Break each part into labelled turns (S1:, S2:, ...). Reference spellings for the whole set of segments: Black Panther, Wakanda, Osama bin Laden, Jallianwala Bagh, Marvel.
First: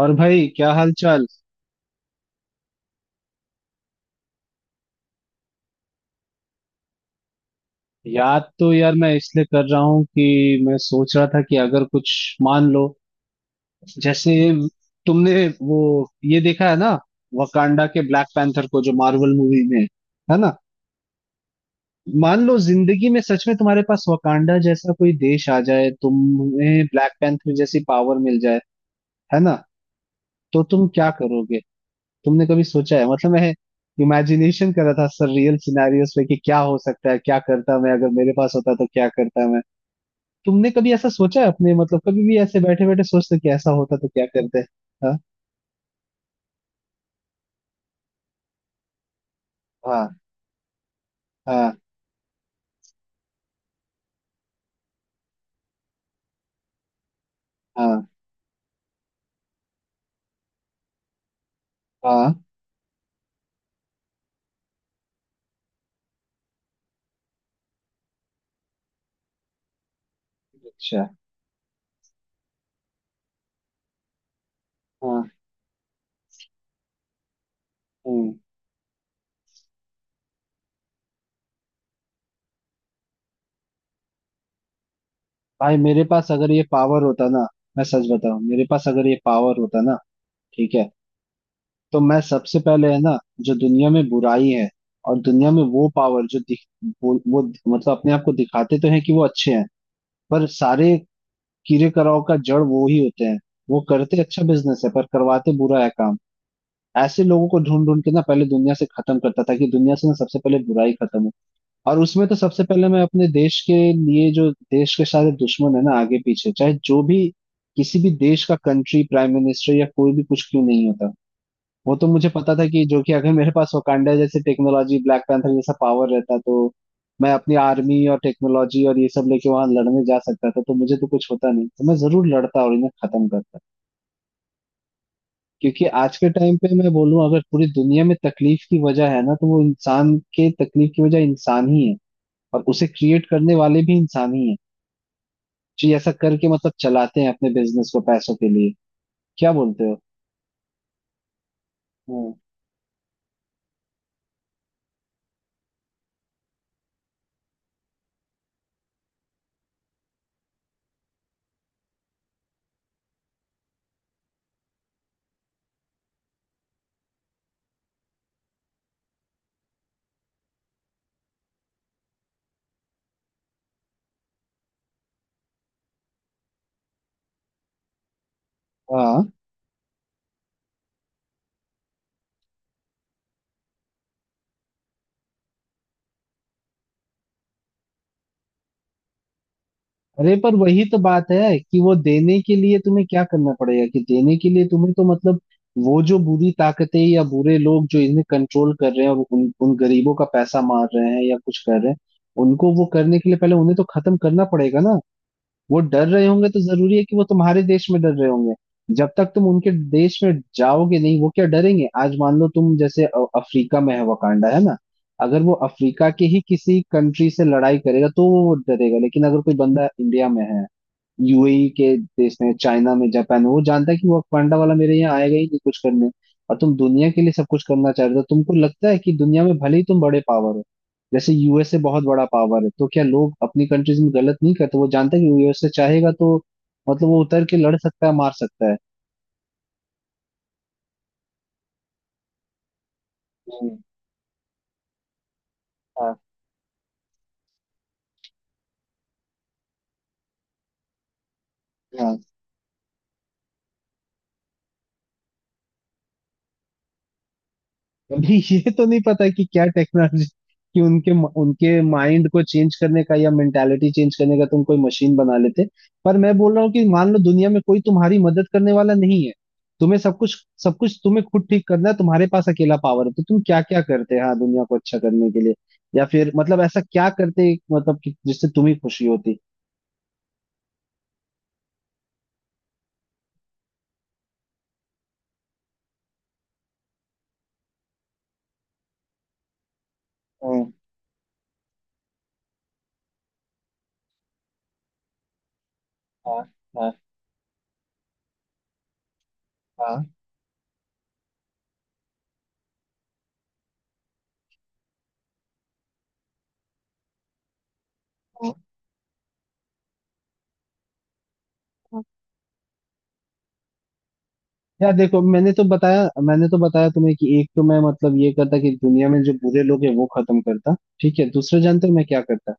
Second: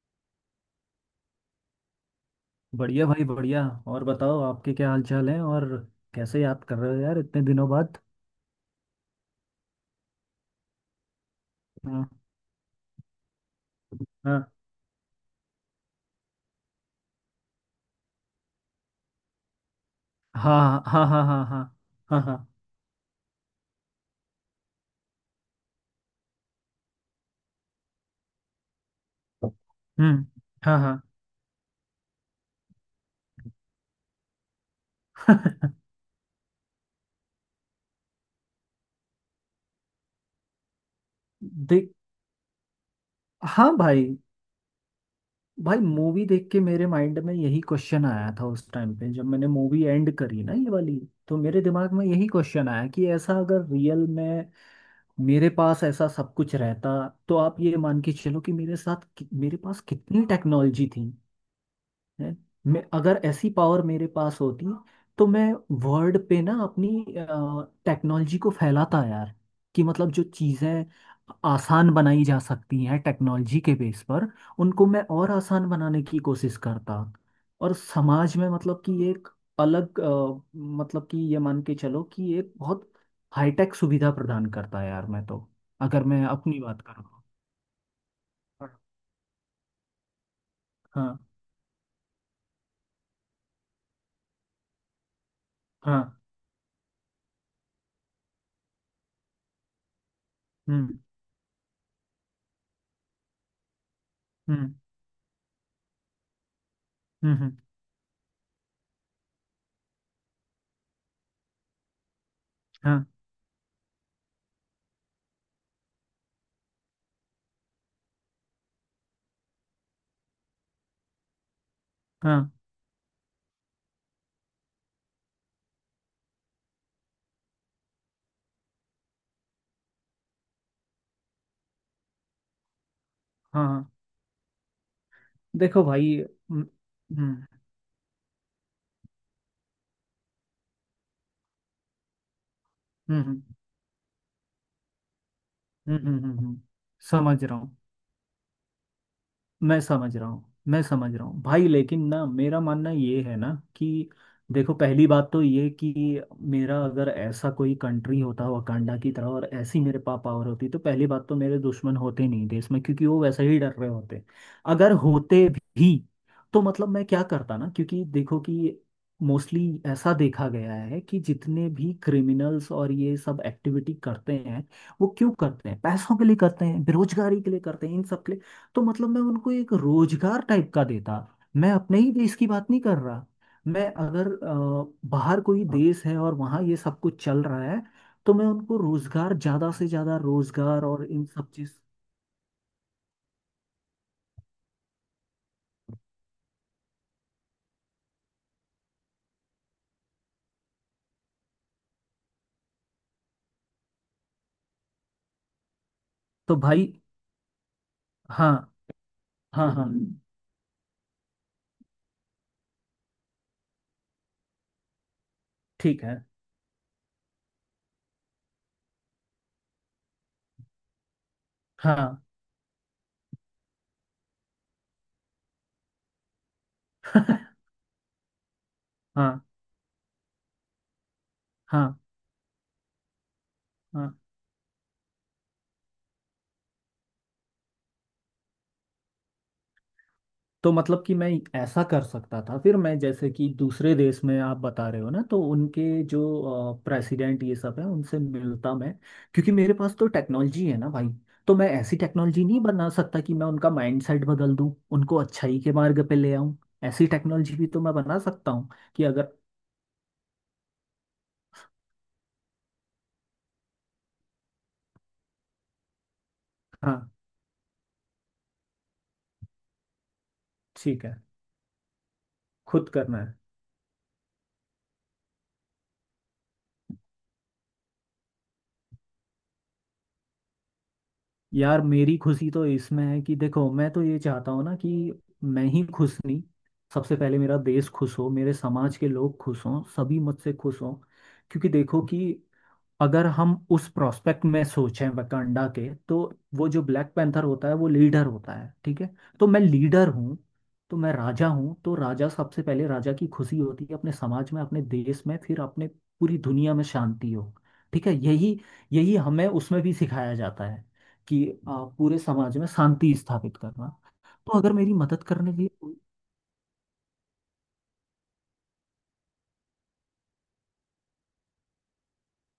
S1: और भाई, क्या हाल चाल।
S2: बढ़िया भाई, बढ़िया। और बताओ, आपके क्या हाल चाल है? और कैसे याद कर रहे हो यार इतने दिनों बाद?
S1: याद तो यार मैं इसलिए कर रहा हूँ कि मैं सोच रहा था कि अगर
S2: हाँ,
S1: कुछ, मान लो, जैसे
S2: हाँ,
S1: तुमने वो ये देखा है ना, वकांडा के ब्लैक पैंथर को जो मार्वल मूवी में है ना।
S2: हाँ, हाँ, हाँ। हाँ, हाँ, हाँ,
S1: मान
S2: हाँ।
S1: लो जिंदगी में सच में तुम्हारे पास वकांडा जैसा कोई देश आ जाए, तुम्हें ब्लैक पैंथर जैसी पावर मिल जाए, है ना,
S2: हम्म।
S1: तो
S2: हाँ,
S1: तुम
S2: हाँ।
S1: क्या करोगे? तुमने कभी सोचा है? मतलब मैं इमेजिनेशन कर रहा था सर रियल सिनेरियोस पे कि क्या हो सकता है, क्या करता मैं अगर मेरे पास होता, तो क्या करता मैं। तुमने कभी ऐसा सोचा है अपने,
S2: देख,
S1: मतलब कभी भी ऐसे बैठे बैठे सोचते कि
S2: हाँ
S1: ऐसा होता तो
S2: भाई।
S1: क्या करते? हाँ
S2: भाई, मूवी देख के मेरे माइंड में यही क्वेश्चन आया था उस टाइम पे जब मैंने मूवी एंड
S1: हाँ
S2: करी ना, ये वाली। तो मेरे
S1: हाँ
S2: दिमाग में यही क्वेश्चन आया कि ऐसा अगर रियल में मेरे पास ऐसा सब कुछ रहता, तो आप ये मान
S1: हाँ
S2: के चलो कि मेरे साथ मेरे पास कितनी टेक्नोलॉजी थी
S1: हाँ।
S2: है। मैं अगर ऐसी पावर मेरे पास होती तो मैं वर्ल्ड पे ना अपनी टेक्नोलॉजी को फैलाता यार। कि मतलब जो चीज़ें
S1: अच्छा।
S2: आसान बनाई जा सकती हैं टेक्नोलॉजी के बेस पर, उनको मैं
S1: हाँ।
S2: और आसान बनाने की कोशिश करता। और
S1: हम्म।
S2: समाज में मतलब कि एक मतलब कि ये मान के चलो कि एक बहुत हाईटेक सुविधा प्रदान करता यार मैं तो,
S1: भाई, मेरे
S2: अगर मैं
S1: पास अगर
S2: अपनी
S1: ये
S2: बात
S1: पावर
S2: करूँ।
S1: होता ना, मैं सच बताऊं, मेरे
S2: हाँ,
S1: पास अगर ये पावर होता ना, ठीक है,
S2: हाँ,
S1: तो मैं सबसे पहले, है ना, जो दुनिया में बुराई है और दुनिया में वो
S2: हाँ,
S1: पावर जो दिख, वो मतलब अपने आप को दिखाते तो हैं कि वो अच्छे हैं, पर सारे
S2: हम्म।
S1: कीड़े कराओ का जड़ वो ही होते हैं। वो करते अच्छा
S2: हम्म,
S1: बिजनेस है पर करवाते बुरा है काम। ऐसे
S2: हम्म,
S1: लोगों
S2: हम्म।
S1: को ढूंढ ढूंढ के ना पहले दुनिया से खत्म करता था कि दुनिया से ना सबसे पहले बुराई खत्म हो। और उसमें तो सबसे पहले मैं
S2: हाँ,
S1: अपने देश के लिए, जो देश के सारे दुश्मन है ना आगे पीछे चाहे जो भी, किसी भी देश का कंट्री प्राइम मिनिस्टर या कोई भी, कुछ क्यों नहीं होता, वो तो मुझे
S2: हाँ,
S1: पता था कि जो, कि अगर मेरे पास वकांडा जैसे टेक्नोलॉजी, ब्लैक पैंथर जैसा पावर रहता, तो मैं अपनी आर्मी और टेक्नोलॉजी और ये सब लेके वहां लड़ने जा सकता था, तो मुझे तो कुछ होता नहीं, तो मैं जरूर लड़ता और इन्हें खत्म करता।
S2: हाँ। देखो
S1: क्योंकि आज
S2: भाई।
S1: के टाइम
S2: हम्म,
S1: पे मैं बोलूं, अगर
S2: हम्म,
S1: पूरी दुनिया में तकलीफ की वजह है ना, तो वो इंसान के तकलीफ की वजह इंसान ही है। और उसे क्रिएट
S2: हम्म,
S1: करने वाले भी इंसान ही है, जो
S2: हम्म,
S1: ऐसा करके
S2: हम्म।
S1: मतलब चलाते हैं
S2: समझ
S1: अपने
S2: रहा हूँ।
S1: बिजनेस को पैसों के लिए। क्या
S2: मैं
S1: बोलते हो?
S2: समझ रहा हूँ, मैं समझ रहा हूँ भाई, लेकिन ना
S1: हम्म।
S2: मेरा मानना ये है ना कि देखो, पहली बात तो ये कि मेरा अगर ऐसा कोई कंट्री होता वकांडा की तरह और ऐसी मेरे पास पावर होती, तो पहली बात तो मेरे दुश्मन होते नहीं देश में, क्योंकि वो वैसे ही डर रहे होते। अगर होते भी तो मतलब मैं क्या करता ना, क्योंकि देखो कि मोस्टली ऐसा देखा गया है कि जितने भी क्रिमिनल्स और ये सब एक्टिविटी करते हैं, वो क्यों करते हैं? पैसों के लिए करते हैं, बेरोजगारी के लिए करते हैं, इन सब। तो मतलब मैं
S1: हाँ।
S2: उनको एक रोजगार टाइप का देता। मैं अपने ही देश की बात नहीं कर रहा। मैं अगर बाहर कोई देश है और वहाँ ये सब कुछ चल रहा है, तो मैं उनको रोजगार, ज्यादा से ज्यादा
S1: अरे पर वही
S2: रोजगार
S1: तो
S2: और इन
S1: बात
S2: सब
S1: है
S2: चीज।
S1: कि वो देने के लिए तुम्हें क्या करना पड़ेगा, कि देने के लिए तुम्हें तो मतलब, वो जो बुरी ताकतें या बुरे लोग जो इन्हें कंट्रोल कर रहे हैं और उन उन गरीबों का पैसा मार रहे हैं या कुछ कर रहे हैं, उनको वो करने के लिए पहले उन्हें तो खत्म करना पड़ेगा ना। वो डर रहे होंगे
S2: तो
S1: तो
S2: भाई,
S1: जरूरी है कि वो तुम्हारे देश में डर रहे
S2: हाँ,
S1: होंगे? जब तक तुम उनके
S2: हाँ, हाँ।
S1: देश में जाओगे नहीं, वो क्या डरेंगे? आज मान लो तुम जैसे अफ्रीका में है, वकांडा है ना। अगर वो
S2: ठीक
S1: अफ्रीका
S2: है।
S1: के ही किसी कंट्री से लड़ाई करेगा तो वो डरेगा, लेकिन अगर कोई बंदा इंडिया में है, यूएई के
S2: हाँ।
S1: देश में, चाइना में, जापान में, वो जानता है कि वो पांडा वाला मेरे यहाँ आएगा ही नहीं कुछ करने। और तुम दुनिया के लिए सब कुछ करना चाह रहे हो, तो तुमको लगता है कि
S2: हाँ,
S1: दुनिया में भले ही तुम बड़े पावर हो, जैसे यूएसए
S2: हाँ,
S1: बहुत बड़ा पावर है, तो क्या लोग अपनी कंट्रीज में
S2: हाँ।
S1: गलत नहीं करते? वो जानता है कि यूएसए चाहेगा तो मतलब वो उतर के लड़ सकता है, मार सकता है।
S2: तो मतलब कि मैं ऐसा कर सकता था। फिर मैं जैसे कि
S1: हम्म।
S2: दूसरे देश में आप बता रहे हो ना, तो उनके
S1: हाँ
S2: जो प्रेसिडेंट ये सब है, उनसे मिलता मैं। क्योंकि मेरे पास तो टेक्नोलॉजी है ना भाई, तो मैं ऐसी
S1: हाँ।
S2: टेक्नोलॉजी नहीं बना सकता कि मैं उनका माइंडसेट बदल दूं, उनको अच्छाई के मार्ग पे ले आऊं? ऐसी टेक्नोलॉजी भी तो मैं बना
S1: अभी
S2: सकता हूँ
S1: ये तो नहीं
S2: कि
S1: पता
S2: अगर।
S1: है कि क्या टेक्नोलॉजी, कि उनके, उनके माइंड को चेंज करने का या मेंटालिटी चेंज करने का तुम कोई मशीन बना लेते। पर मैं बोल रहा हूँ कि
S2: हाँ।
S1: मान लो दुनिया में कोई तुम्हारी मदद करने वाला नहीं है, तुम्हें सब कुछ, सब कुछ
S2: ठीक है,
S1: तुम्हें खुद ठीक करना है, तुम्हारे पास अकेला
S2: खुद
S1: पावर है, तो
S2: करना है।
S1: तुम क्या क्या करते हैं, हाँ, दुनिया को अच्छा करने के लिए? या फिर मतलब ऐसा क्या करते मतलब कि जिससे तुम्हें खुशी होती?
S2: यार मेरी खुशी तो इसमें है कि देखो, मैं तो ये चाहता हूँ ना कि मैं ही खुश नहीं, सबसे पहले मेरा देश खुश हो, मेरे समाज के लोग खुश हों, सभी मुझसे
S1: हाँ
S2: खुश हों। क्योंकि देखो कि अगर हम उस प्रोस्पेक्ट में सोचें वकांडा के, तो
S1: हाँ
S2: वो जो
S1: हाँ
S2: ब्लैक पैंथर होता है वो लीडर होता है, ठीक है? तो मैं लीडर
S1: हाँ
S2: हूँ, तो मैं राजा हूँ। तो राजा सबसे पहले, राजा की खुशी होती है अपने समाज में, अपने देश में, फिर अपने पूरी दुनिया में शांति हो। ठीक है,
S1: हाँ।
S2: यही, हमें उसमें भी सिखाया जाता है कि पूरे समाज में शांति स्थापित करना। तो अगर
S1: यार
S2: मेरी
S1: देखो,
S2: मदद
S1: मैंने
S2: करने के
S1: तो
S2: लिए कोई-
S1: बताया, मैंने तो बताया तुम्हें, कि एक तो मैं मतलब ये करता कि दुनिया में जो बुरे लोग हैं वो खत्म करता, ठीक है। दूसरा जानते हो मैं क्या करता,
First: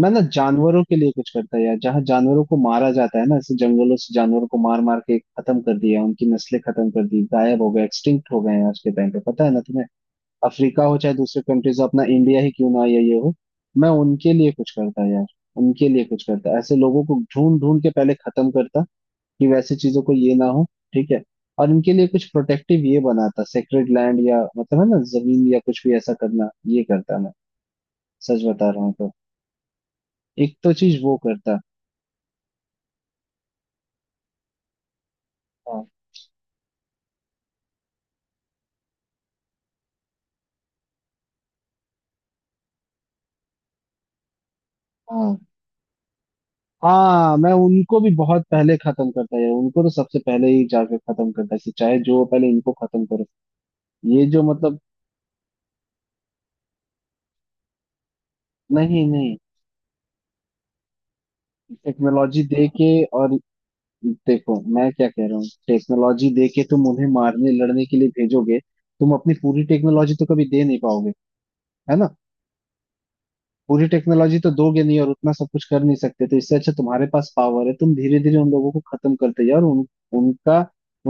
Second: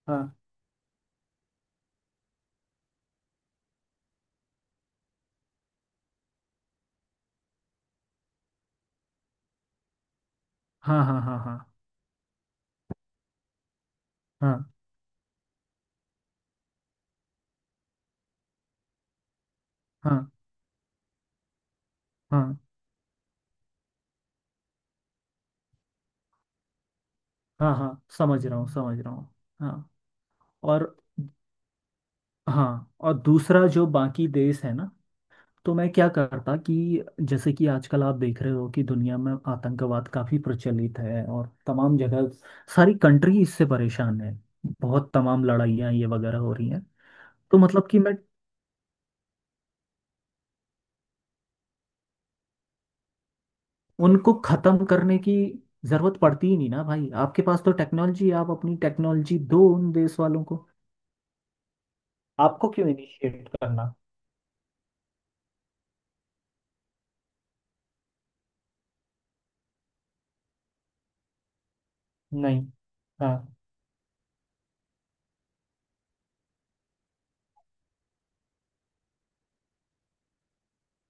S1: मैं ना
S2: हाँ,
S1: जानवरों के लिए कुछ करता यार। जहाँ जानवरों को मारा जाता है ना, ऐसे जंगलों से जानवरों को मार मार के खत्म कर दिया, उनकी नस्लें खत्म कर दी, गायब हो गए, एक्सटिंक्ट हो गए हैं आज के टाइम पे, पता है ना तुम्हें, अफ्रीका हो
S2: हाँ,
S1: चाहे
S2: हाँ, हाँ,
S1: दूसरे
S2: हाँ।
S1: कंट्रीज हो, अपना इंडिया ही क्यों ना हो या ये हो, मैं उनके लिए
S2: हाँ,
S1: कुछ करता यार। उनके लिए कुछ करता, ऐसे लोगों को ढूंढ ढूंढ के पहले खत्म करता, कि वैसे चीजों को
S2: हाँ,
S1: ये ना हो, ठीक है। और इनके लिए कुछ
S2: हाँ,
S1: प्रोटेक्टिव ये बनाता, सेक्रेड लैंड या मतलब है ना, जमीन या कुछ भी ऐसा करना, ये करता मैं।
S2: हाँ, हाँ।
S1: सच
S2: समझ रहा हूँ,
S1: बता रहा हूँ
S2: समझ
S1: तो।
S2: रहा हूँ। हाँ
S1: एक तो
S2: और,
S1: चीज वो करता।
S2: हाँ और दूसरा जो बाकी देश है ना, तो
S1: हाँ
S2: मैं क्या करता कि जैसे कि आजकल आप देख रहे हो कि दुनिया में आतंकवाद काफी प्रचलित है और तमाम जगह सारी कंट्री इससे परेशान है। बहुत
S1: हाँ
S2: तमाम लड़ाइयाँ ये वगैरह हो रही हैं।
S1: हाँ, मैं
S2: तो मतलब
S1: उनको
S2: कि
S1: भी
S2: मैं
S1: बहुत पहले खत्म करता यार, उनको तो सबसे पहले ही जाके खत्म करता, कि चाहे जो हो, पहले इनको खत्म करो। ये
S2: उनको
S1: जो मतलब,
S2: खत्म करने की जरूरत पड़ती ही नहीं ना भाई, आपके पास तो टेक्नोलॉजी। आप अपनी
S1: नहीं नहीं,
S2: टेक्नोलॉजी दो उन देश वालों को,
S1: टेक्नोलॉजी दे
S2: आपको
S1: के,
S2: क्यों
S1: और
S2: इनिशिएट करना?
S1: देखो मैं क्या कह रहा हूँ, टेक्नोलॉजी दे के तुम उन्हें मारने लड़ने के लिए भेजोगे। तुम अपनी पूरी टेक्नोलॉजी तो कभी दे नहीं पाओगे, है ना।
S2: नहीं। हाँ।
S1: पूरी टेक्नोलॉजी तो दोगे नहीं, और उतना सब कुछ कर नहीं सकते, तो इससे अच्छा तुम्हारे पास पावर है, तुम धीरे धीरे उन लोगों को खत्म करते जाओ, और उन, उनका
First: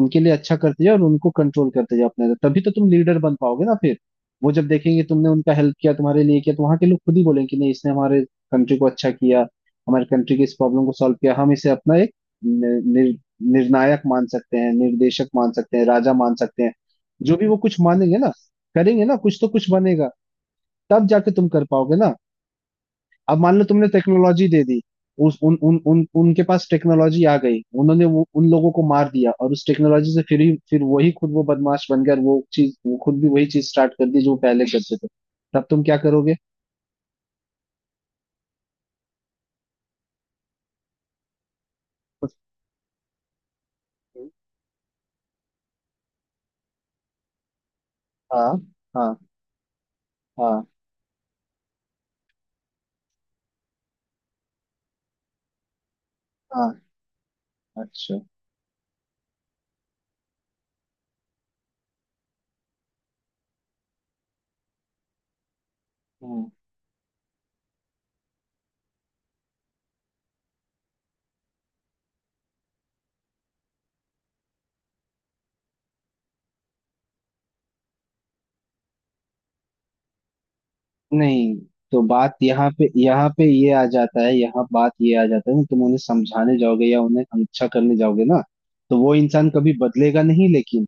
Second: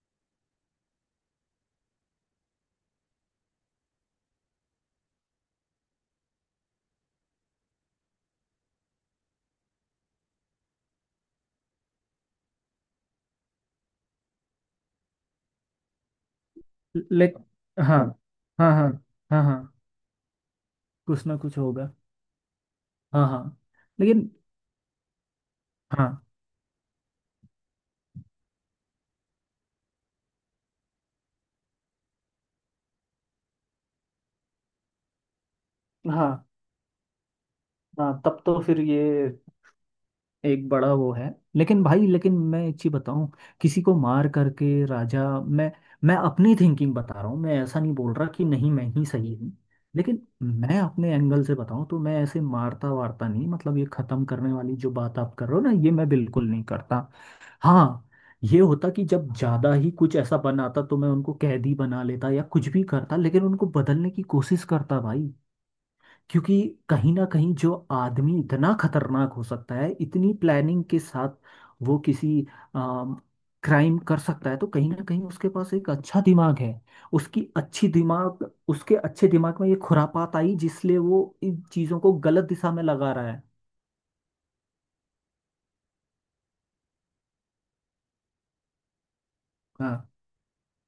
S1: उनके लिए अच्छा करते जाओ और उनको कंट्रोल करते जाओ अपने अंदर। तभी तो तुम लीडर बन पाओगे ना फिर। वो जब देखेंगे तुमने उनका हेल्प किया, तुम्हारे लिए किया, तो वहां के लोग खुद ही बोलेंगे कि नहीं, इसने हमारे कंट्री को अच्छा किया, हमारे कंट्री की इस प्रॉब्लम को सॉल्व किया, हम इसे अपना एक नि- निर, निर्णायक मान सकते हैं, निर्देशक मान सकते हैं, राजा मान सकते हैं,
S2: ले,
S1: जो भी वो कुछ
S2: हाँ,
S1: मानेंगे ना,
S2: हाँ, हाँ। हाँ,
S1: करेंगे ना कुछ
S2: हाँ,
S1: तो कुछ
S2: हाँ,
S1: बनेगा, तब
S2: कुछ
S1: जाके
S2: ना
S1: तुम
S2: कुछ
S1: कर
S2: होगा।
S1: पाओगे ना।
S2: हाँ,
S1: अब
S2: हाँ।
S1: मान लो तुमने
S2: लेकिन,
S1: टेक्नोलॉजी दे दी, उस उन उन उन
S2: हाँ,
S1: उनके पास टेक्नोलॉजी आ गई, उन्होंने वो उन लोगों को मार दिया और उस टेक्नोलॉजी से फिर ही फिर वही खुद वो बदमाश बन गया और वो चीज वो खुद भी वही चीज स्टार्ट कर दी जो वो पहले करते थे, तब तुम क्या करोगे?
S2: हाँ, हाँ, तब तो फिर ये एक बड़ा वो है। लेकिन भाई, लेकिन मैं एक चीज बताऊं, किसी को मार करके राजा मैं अपनी थिंकिंग बता रहा हूँ, मैं ऐसा नहीं बोल रहा कि
S1: हाँ
S2: नहीं, मैं ही
S1: हाँ
S2: सही हूँ। लेकिन
S1: हाँ
S2: मैं अपने एंगल से बताऊं तो मैं ऐसे मारता वारता नहीं, मतलब ये खत्म करने वाली जो बात आप कर रहे हो ना, ये मैं बिल्कुल नहीं
S1: हाँ।
S2: करता। हाँ,
S1: अच्छा।
S2: ये होता कि जब ज्यादा ही कुछ ऐसा बनाता तो मैं उनको कैदी बना लेता या कुछ भी करता, लेकिन उनको बदलने की कोशिश करता भाई।
S1: हाँ।
S2: क्योंकि कहीं ना कहीं जो आदमी इतना खतरनाक हो सकता है इतनी प्लानिंग के साथ, वो किसी क्राइम कर सकता है, तो कहीं ना कहीं उसके पास एक अच्छा दिमाग है। उसकी अच्छी दिमाग, उसके अच्छे दिमाग में ये खुरापात आई जिसलिए वो
S1: नहीं,
S2: इन
S1: तो
S2: चीज़ों को
S1: बात
S2: गलत
S1: यहाँ
S2: दिशा में
S1: पे,
S2: लगा
S1: यहाँ
S2: रहा है।
S1: पे ये आ जाता है, यहाँ बात ये आ जाता है ना, तुम उन्हें समझाने जाओगे या उन्हें अच्छा करने जाओगे ना, तो वो इंसान कभी
S2: हाँ,
S1: बदलेगा नहीं। लेकिन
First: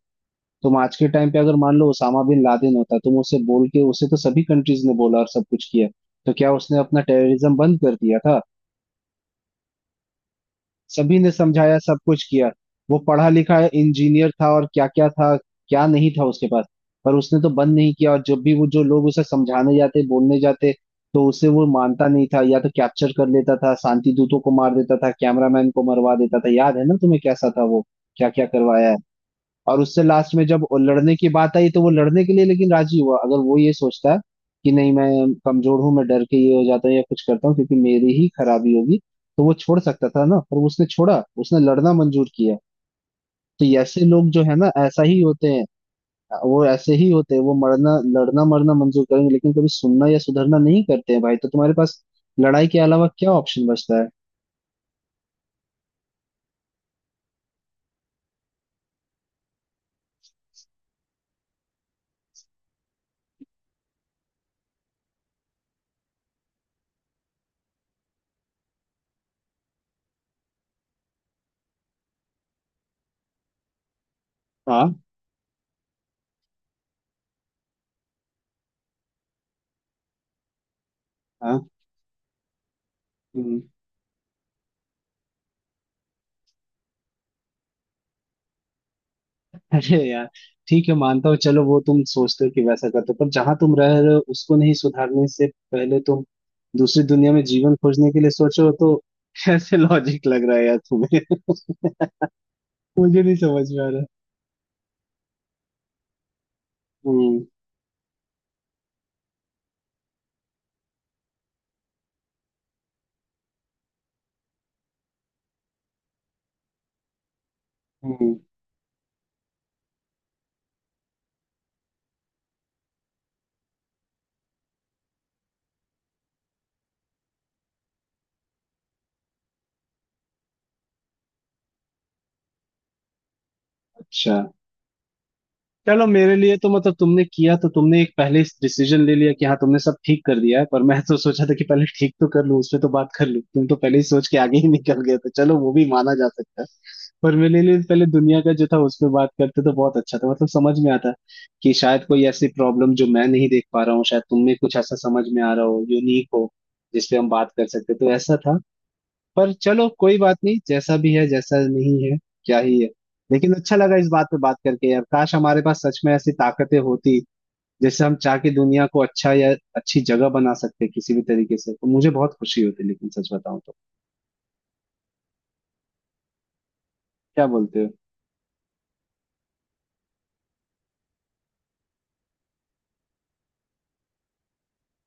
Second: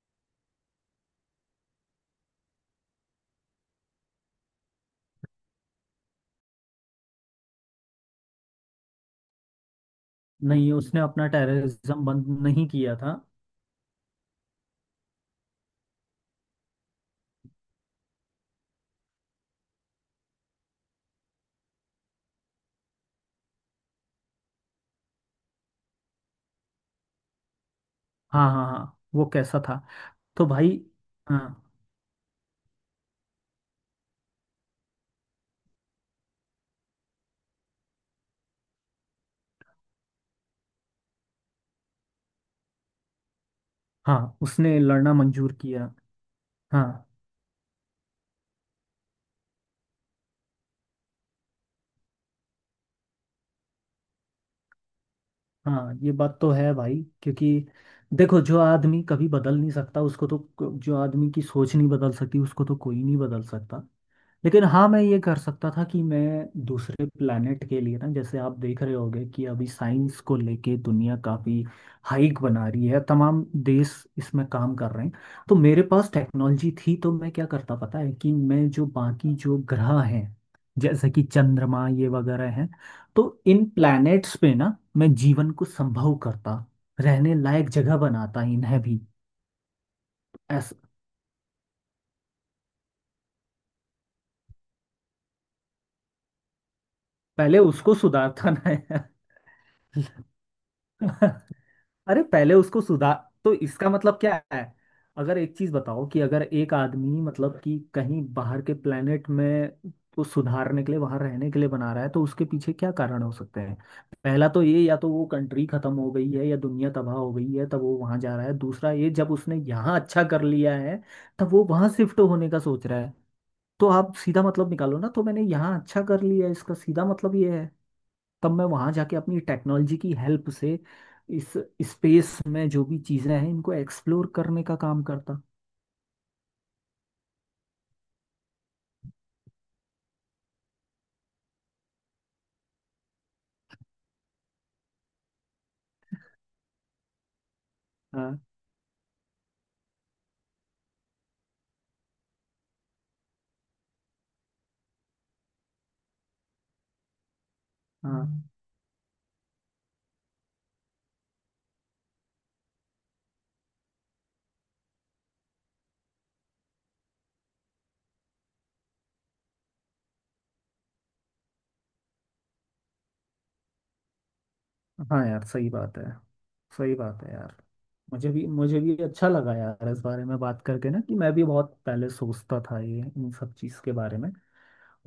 S1: तुम आज के टाइम पे अगर मान लो ओसामा बिन लादेन होता, तुम उसे बोल के, उसे तो सभी कंट्रीज ने बोला और सब कुछ किया, तो क्या उसने अपना टेररिज्म बंद कर दिया था?
S2: नहीं, उसने
S1: सभी
S2: अपना
S1: ने समझाया, सब
S2: टेररिज्म
S1: कुछ
S2: बंद
S1: किया,
S2: नहीं किया
S1: वो
S2: था।
S1: पढ़ा लिखा इंजीनियर था और क्या क्या था क्या नहीं था उसके पास, पर उसने तो बंद नहीं किया। और जब भी वो, जो लोग उसे समझाने जाते बोलने जाते, तो उसे वो मानता नहीं था, या तो कैप्चर कर लेता था, शांति दूतों को मार देता था, कैमरामैन को मरवा देता था, याद है ना तुम्हें कैसा था वो, क्या क्या
S2: हाँ, हाँ,
S1: करवाया है।
S2: हाँ, वो कैसा
S1: और
S2: था।
S1: उससे लास्ट में
S2: तो
S1: जब वो
S2: भाई,
S1: लड़ने की बात
S2: हाँ,
S1: आई, तो वो लड़ने के लिए लेकिन राजी हुआ। अगर वो ये सोचता कि नहीं, मैं कमजोर हूं, मैं डर के ये हो जाता हूँ या कुछ करता हूँ क्योंकि मेरी ही खराबी होगी, तो वो छोड़ सकता था ना, पर उसने छोड़ा, उसने लड़ना मंजूर किया। तो ये ऐसे लोग
S2: हाँ,
S1: जो है ना,
S2: उसने
S1: ऐसा
S2: लड़ना
S1: ही होते
S2: मंजूर
S1: हैं,
S2: किया।
S1: वो ऐसे
S2: हाँ,
S1: ही होते हैं, वो मरना लड़ना मरना मंजूर करेंगे लेकिन कभी सुनना या सुधरना नहीं करते हैं भाई। तो तुम्हारे पास लड़ाई के अलावा क्या ऑप्शन बचता है?
S2: हाँ, ये बात तो है भाई। क्योंकि देखो, जो आदमी कभी बदल नहीं सकता उसको तो, जो आदमी की सोच नहीं बदल सकती उसको तो कोई नहीं बदल सकता। लेकिन हाँ, मैं ये कर सकता था कि मैं दूसरे प्लानट के लिए ना, जैसे आप देख रहे होगे कि अभी साइंस को लेके दुनिया काफ़ी हाइक बना रही है, तमाम देश इसमें काम कर
S1: हाँ
S2: रहे हैं। तो मेरे पास टेक्नोलॉजी थी तो मैं क्या करता पता है? कि मैं जो बाकी जो ग्रह हैं, जैसे कि
S1: हाँ।
S2: चंद्रमा ये वगैरह हैं, तो इन प्लैनेट्स पे ना मैं जीवन को संभव करता, रहने लायक जगह बनाता इन्हें भी,
S1: अरे यार,
S2: ऐसा।
S1: ठीक है, मानता हूँ, चलो वो तुम सोचते हो कि वैसा करते हो, पर जहां तुम रह रहे हो उसको नहीं सुधारने से पहले तुम दूसरी दुनिया में
S2: पहले
S1: जीवन
S2: उसको
S1: खोजने के लिए
S2: सुधारता ना
S1: सोचो तो,
S2: है।
S1: कैसे लॉजिक लग रहा है यार तुम्हें?
S2: अरे पहले उसको सुधार,
S1: मुझे नहीं
S2: तो
S1: समझ में आ
S2: इसका
S1: रहा।
S2: मतलब क्या है? अगर एक चीज बताओ कि अगर एक आदमी
S1: हम्म
S2: मतलब कि कहीं बाहर के प्लेनेट में को सुधारने के लिए वहां रहने के लिए बना रहा है, तो उसके पीछे क्या कारण हो सकते हैं? पहला तो ये, या तो वो कंट्री खत्म हो गई है या दुनिया तबाह हो गई है, तब वो वहां जा
S1: हम्म।
S2: रहा है। दूसरा ये, जब उसने यहाँ अच्छा कर लिया है, तब वो वहां शिफ्ट होने का सोच रहा है। तो आप सीधा मतलब निकालो ना, तो मैंने यहाँ अच्छा कर लिया है, इसका सीधा मतलब ये है। तब मैं वहां जाके अपनी टेक्नोलॉजी की हेल्प से इस स्पेस में जो भी चीजें हैं, इनको एक्सप्लोर
S1: अच्छा।
S2: करने का काम करता।
S1: चलो मेरे लिए तो मतलब तुमने किया तो, तुमने एक पहले डिसीजन ले लिया कि हाँ तुमने सब ठीक कर दिया है, पर मैं तो सोचा था कि पहले ठीक तो कर लूं, उसमें तो बात कर लूं, तुम तो पहले ही सोच के आगे ही निकल गए, तो चलो वो भी माना जा सकता है। पर मेरे लिए पहले
S2: हाँ,
S1: दुनिया का जो था उस पे बात करते तो बहुत अच्छा था, मतलब समझ में आता कि शायद कोई ऐसी प्रॉब्लम जो मैं नहीं देख पा रहा हूँ, शायद तुम में कुछ ऐसा समझ में आ रहा हो, यूनिक हो, जिसपे हम बात कर सकते, तो ऐसा
S2: हाँ।
S1: था। पर चलो कोई बात नहीं, जैसा भी है जैसा नहीं है, क्या ही है। लेकिन अच्छा लगा इस बात पे बात करके यार, काश हमारे पास सच में ऐसी ताकतें होती जिससे हम चाह के दुनिया को अच्छा या अच्छी जगह बना सकते किसी भी तरीके से, तो मुझे बहुत खुशी होती। लेकिन सच बताऊं तो,
S2: हाँ यार, सही बात है, सही बात है
S1: क्या
S2: यार।
S1: बोलते हो?
S2: मुझे भी अच्छा लगा यार इस बारे में बात करके ना, कि मैं भी बहुत पहले सोचता था ये इन सब चीज़ के बारे में।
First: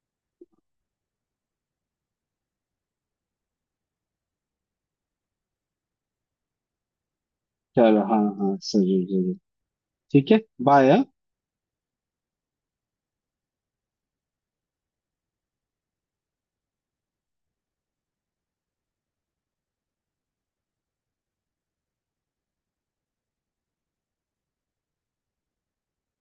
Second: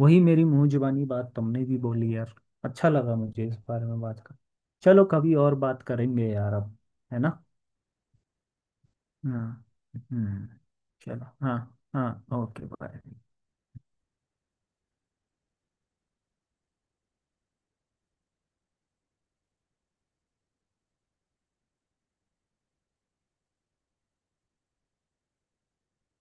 S2: वही मेरी मुंह जुबानी बात तुमने भी बोली यार। अच्छा लगा मुझे इस बारे में बात कर। चलो, कभी और बात करेंगे यार अब, है ना?
S1: चलो हाँ हाँ, जरूर जरूर।
S2: हाँ,
S1: ठीक है।
S2: हम्म।
S1: बाय।
S2: चलो हाँ, हाँ, ओके, बाय।